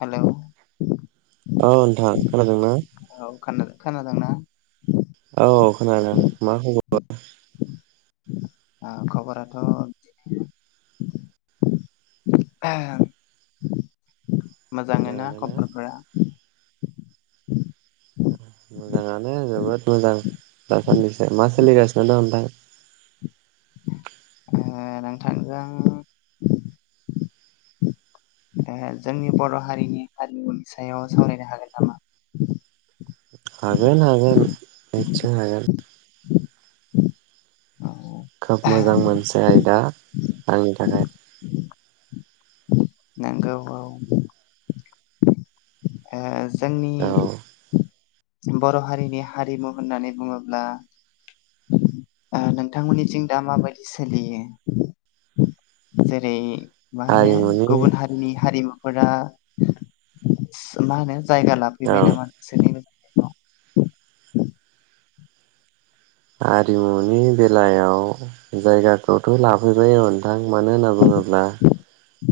हेल' औ नोंथां खोनादोंना? खोना खोनादोंना? औ खोनादों मा खबर? ओ खबराथ' मोजाङै ना खबरफोरा मोजाङानो जोबोद मोजां। दासान्दिसो मा सोलिगासिनो दं नोंथां? आङो नोंथाजों ओ जोंनि बर' हारिनि हारिमुनि सायाव सावरायनो हागोन नामा? हागोन हागोन निथसय हागोन औ खोब मोजां मोनसे आयदा आंनि थाखाय नंगौ औ ए जोंनि औ बर' हारिनि हारिमु होननानै बुङोब्ला ओ नोंथांमोननि जिं दा माबायदि सोलियो? जेरै मा होनो हारिमुनि गुबुन हारिनि हारिमु फोरा मा होनो जायगा औ लाफैबाय नामा नोंसोरनि [unintelligible] औ आरिमुनि बेलायाव जायगाखौथ' लाफैबाय औ नोंथां मानो होनना बुङोब्ला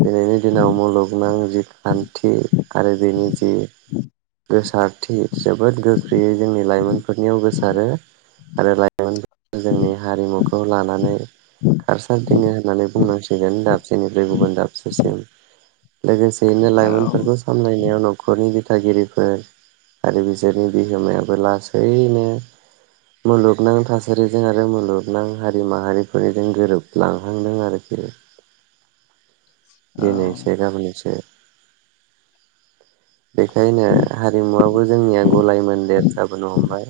दिनैनि दिनाव मुलुगनां जि खान्थि आरो बेनि जि गोसारथि जोबोद गोख्रैयै जोंनि लाइमोनफोरनियाव गोसारो। आरो लाइमोन जोंनि हारिमुखौ लानानै खारसारदिङो होननानै बुंनांसिगोन दाबसेनिफ्राय गुबुन दाब से लोगोसेयैनो औ लाइमोनफोरखौ सामलायनायाव न'खरनि दिथागिरिफोर आरो बिसोरनि बिहोमायाबो लासैनो मुलुगनां थासारिजों आरो मुलुगनां हारि माहारिफोरनिजों गोरोबलांहांदों आरोखि औ दिनै एसे गाबोन एसे बेखायनो हारिमुवा बो जोंनिया गलाय मोन्देर जाबोनो हमबाय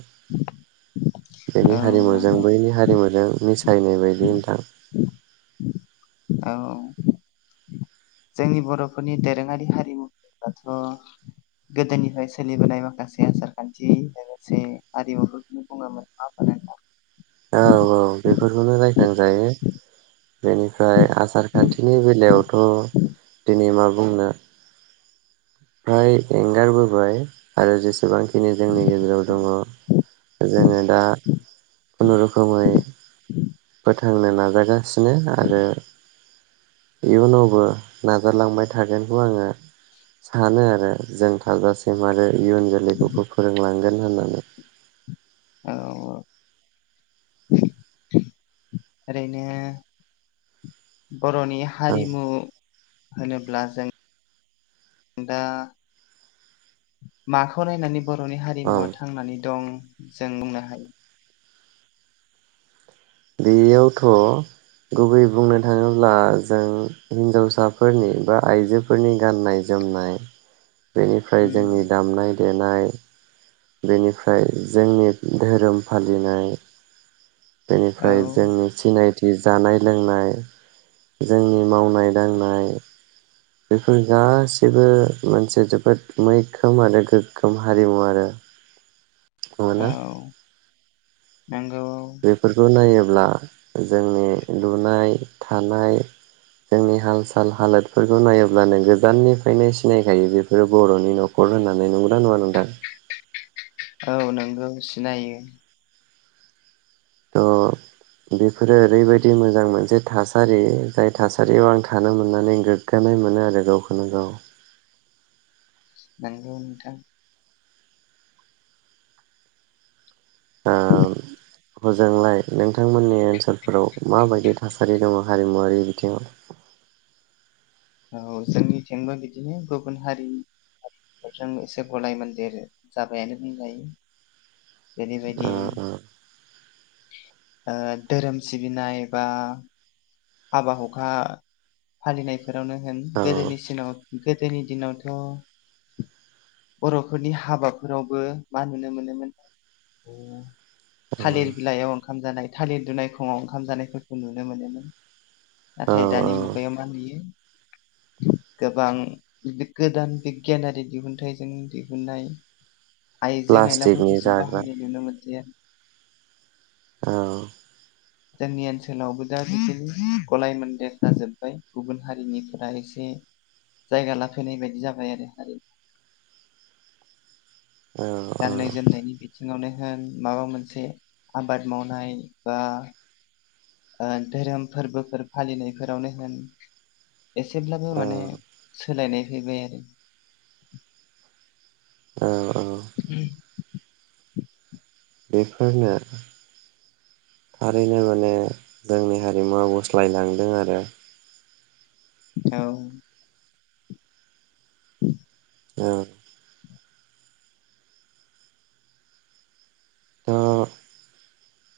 बेनि औ हारिमुजों नंगौ बैनि हारिमुजों [unintelligible] बायदि नोंथां औ जोंनि बर'फोरनि दोरोङारि हारिमु होनबाथ' गोदोनिफ्राय सोलिबोनाय माखासे आसारखान्थि लोगोसे हारिमुफोरखौनो बुङोमोन नङा होमबा नोंथां औ औ बे फोरखौनो रायखांजायो बेनिफ्राय आसार खान्थिनि बेलायावथ' दिनै मा बुंनो फ्राय एंगारबोबाय आरो जेसेबां खिनि जोंनि गेजेराव दङ जोङो दा खुनु रोखोमै फोथांनो नाजागासिनो आरो इयुनावबो नाजालांबाय थागोनखौ आङो सानो आरो जों थाजासिम आरो इयुन जोलैखौबो फोरोंलांगोन होननानै औ ओरैनो बर'नि हारिमु होनोब्ला जों दा माखौ नायनानै बर'नि औ हारिमुवा थांनानै दं जों बुंनो हायो बेयावथ' गुबै बुंनो थाङोब्ला जों हिनजावसाफोरनि बा आइजोफोरनि गाननाय जोमनाय बेनिफ्राय उम जोंनि दामनाय देनाय बेनिफ्राय जोंनि धोरोम फालिनाय औ बेनिफ्राय जोंनि सिनाय थि जानाय लोंनाय जोंनि मावनाय दांनाय बेफोर गासैबो मोनसे जोबोद मैखोम आरो गोग्गोम हारिमु आरो नंगौना औ नंगौ बेफोरखौ नायो ब्ला जोंनि लुनाय थानाय जोंनि हाल साल हालोदफोरखौ नायोब्लानो गोजाननिफ्रायनो सिनायखायो बेफोरो बर'नि न'खर होननानै नंगौना नङा नोंथां औ नंगौ सिनायो थ' बेफोरो ओरैबायदि मोजां मोनसे थासारि जाय थासारियाव आं थानो मोननानै गोग्गानाय मोनो आरो गावखौनो गाव नंगौ नोंथां ओम हजोंलाय नों थांमोननि ओनसोलफोराव माबायदि थासारि दङ हारिमुवारि बिथिङाव औ जोंनिथिंबो बिदिनो गुबुन हारि हारिफोरजों एसे गलाय मन्देर जाबायानो बुंजायो। जेरैबायदि ओ ओ ओ धोरोम सिबिनाय बा हाबा हुखा फालिनाय जेरावनो होन गोदोनि औ सि [unintelligible] गोदोनि दिनावथ' बर'फोरनि हाबाफोरावबो मा नुनो मोनोमोन। थालिर औ बिलाइयाव ओंखाम जानाय थालिर दुनाय खङाव ओंखाम जानायफोरखौ नुनो मोनो नों नाथाय दानि औ औ मुगायाव मा नुयो। गोबां गोदान बिगियानारि दिहुनथाइजों दिहुननाय आइजें प्लास्टिकनि आयलाफोरखौसो जाग्रा बाहायनाय नुनो मोन्दों। औ जोंनि ओनसोलावबो दा गलाय मोनदेर जोब्बाय गुबुन हारिनिफोरा एसे जायगा लाफैनाय बायदि जाबाय आरो हारि औ गाननाय जोमनायनि बि थिङावनो होन माबा मोनसे आबाद मावनाय बा ओ धोरोम फोरबोफोर फालिनायफोरावनो होन एसेब्लाबो औ माने सोलायनाय फैबाय आरो। औ औ उम बेफोरनो थारैनो माने जोंनि हारिमुवा बस्लायलांदों आरो। औ [inaudible] ओ थ'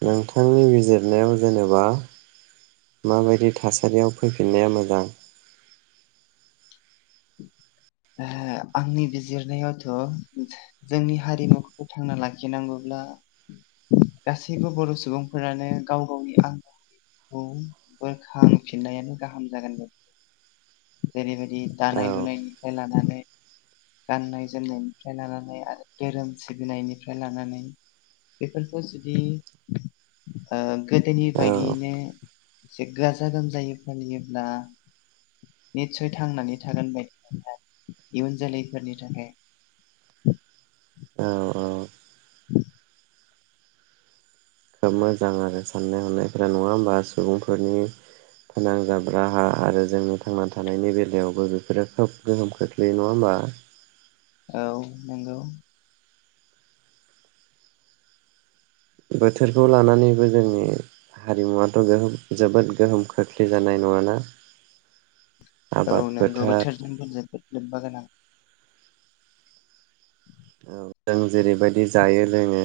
नोंथांनि बिजिरनायाव जेनेबा माबायदि थासारियाव फैफिननाया मोजां हो आंनि बिजिरनायावथ' जोंनि हारिमुखौ फोथांना लाखिनांगौब्ला गासैबो बर' सुबुंफोरानो गाव गावनि आं [unintelligible] खौ बोखांफिननायानो गाहाम जागोन बायदि जेरैबाय दि औ दानाय लुनायनि लानानै गाननाय जोमनायनिफ्राय लानानै आरो धोरोम सिबिनायनिफ्राय लानानै बेफोरखौ जुदि ओ गोदोनि औ बायदियैनो एसे गाजा गोमजायै फालियोब्ला निसय थांनानै थागोन बायदि। इयुन जोलैफोरनि थाखाय औ [inaudible] खोब मोजां आरो साननाय हनायफोरा नङा होमबा सुबुंफोरनि फोनांजाब राहा आरो जोंनि थांना थानायनि बेलायावबो बेफोरो खोब गोहोम खोख्लैयो नङा होमबा? औ नोंगौ। बोथोरखौ लानानैबो जोंनि हारिमुवाथ' गोहो जोबोद गोहोम खोख्लै जानाय नङाना। औ आबाद नोंगौ फोथार बोथोरजों जोङो खोब लोब्बा गोनां औ जों जेरैबायदि जायो लोङो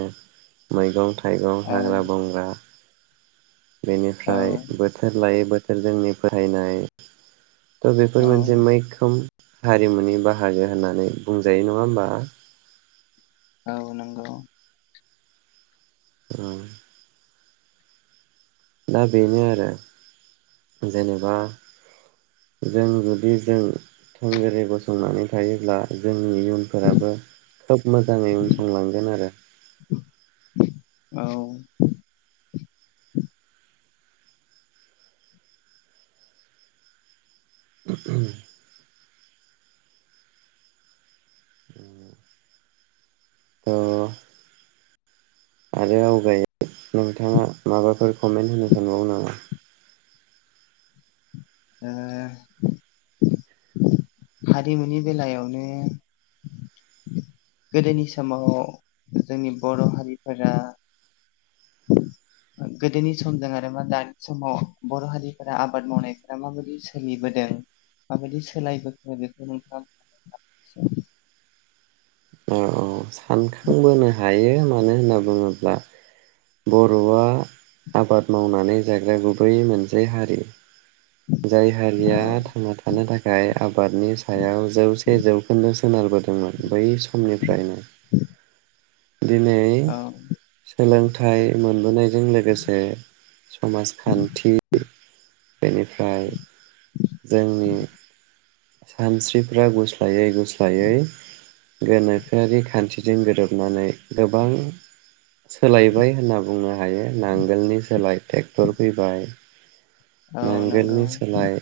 मैगं था थाइगं औ हाग्रा बंग्रा औ बेनिफ्राय बोथोर लायै बो थोर जोंनि फोथायनाय त' बेफोर औ मोनसे मैखोम हारिमुनि बाहागो होननानै बुंजायो नङा होमबा औ नोंगौ औ दा बेनो आरो जेनेबा जों जुदि जों थोंगोरै गसंनानै थायोब्ला जों नि इयुनफोराबो खोब मोजाङै उन संलांगोन आरो औ ओ [unintelligible] ओ आरो आवगायै नोंथाङा माबाफोर कमेन्ट होनो सानबावो नामा ओ हारिमुनि बेलायावनो गोदोनि समाव जोंनि बर' हारिफोरा गोदोनि समजों आरो मा दानि समाव बर' हारिफोरा आबाद मावनायफोरा माबायदि सोलिबोदों माबायदि सोलायबोखो बेखौ नोंथाङा [unintelligible] अजा सानखांबोनो हायो मानो होनना बुङोब्ला बर'आ आबाद मावनानै जाग्रा गुबै मोनसे हारि जाय हारिया औ थांना थानो थाखाय आबादनि सायाव जौसे जौखोन्दो सो सोनारबोदोंमोन बै समनिफ्रायनो दिनै औ सोलोंथ थाय मोनबोनाय बेजों लोगोसे समाजखान्थि बेनिफ्राय जोंनि सानस्रिफ्रा गुस्लायै गुस स्लायै गोनोखोआरि खान्थिजों गोरोबनानै गोबां सोलायबाय होनना बुङो। हायो नांगोलनि सोलाय ट्रेक्टर फैबाय औ नंगौ नांगोलनि सोलाय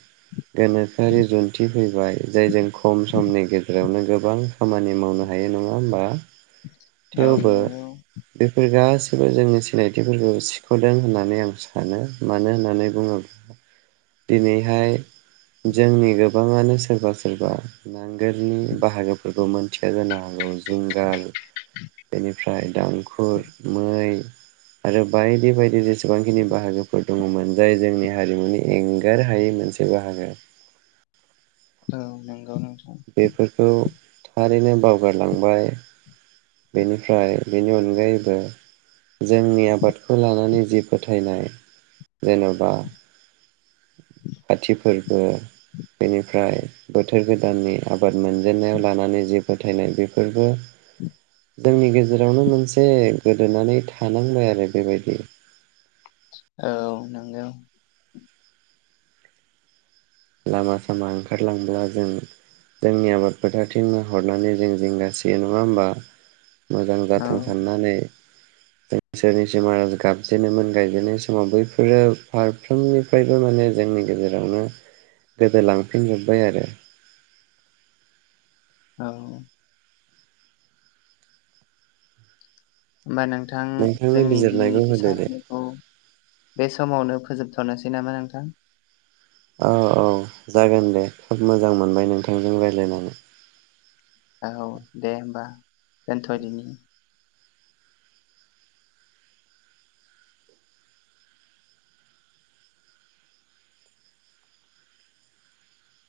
गोनोखोआरि जुन्थि फैबाय जाय जों खम समनि गेजेरावनो गोबां खामानि मावनो हायो नङा होमबा औ थेवबो नंगौ बेफोर गासै जोंनि सिनायथिफोरखौ सिख'दों होननानै आं सानो मानो होननानै बुङोब्ला दिनैहाय जोंनि गोबाङानो सोरबा सोरबा नो नोगोरनि बाहागोफोरबोमोन खोथिया जानो हागौ जुंगाल बेनिफ्राय दामखुर मै आरो बायदि बायदि जेसेबांखिनि बाहागोफोर दङमोन जाय जोंनि हारिमुनि एंगार हायै मोनसे बाहागो औ नंगौ नों बेफोरखौ थारैनो बावगारलांबाय बेनिफ्राय बेनि अनगायैबो जोंनि आबादखौ लानानै जि फोथायनाय जेन'बा खाथि फोरबो बेनिफ्राय बोथोर गोदाननि आबाद मोनजेनन्नायाव लानानै जे फोथायनाय बेफोरबो [unintelligible] जोंनि गेजेरावनो मोनसे गोदोनानै थानांबाय आरो बेबायदि औ नंगौ लामा सामा ओंखारलांब्ला जों जोंनि आबाद फोथारथिं हरनानै जों जिंगासियो नङा होमबा मोजां औ जाथों साननानै इसोरनिसिम आरज गाबजेनोमोन गायजेनाय समाव बैफोरो फारफ्रोमनिफ्रायबो माने जोंनि गेजेरावनो गोदो लांफिनजोब्बाय आरो औ होमबा नोंथां नोंथांनि जोंनि दिनैनि बिजिरनायखौ बे होदो दे सावरायनायखौ बे समावनो फोजोबथ'नोसै नामा नोंथां औ औ जागोन दे खोब मोजां मोनबाय नोंथांजों रायज्लायनानै औ दे होमबा दोनथ'दिनि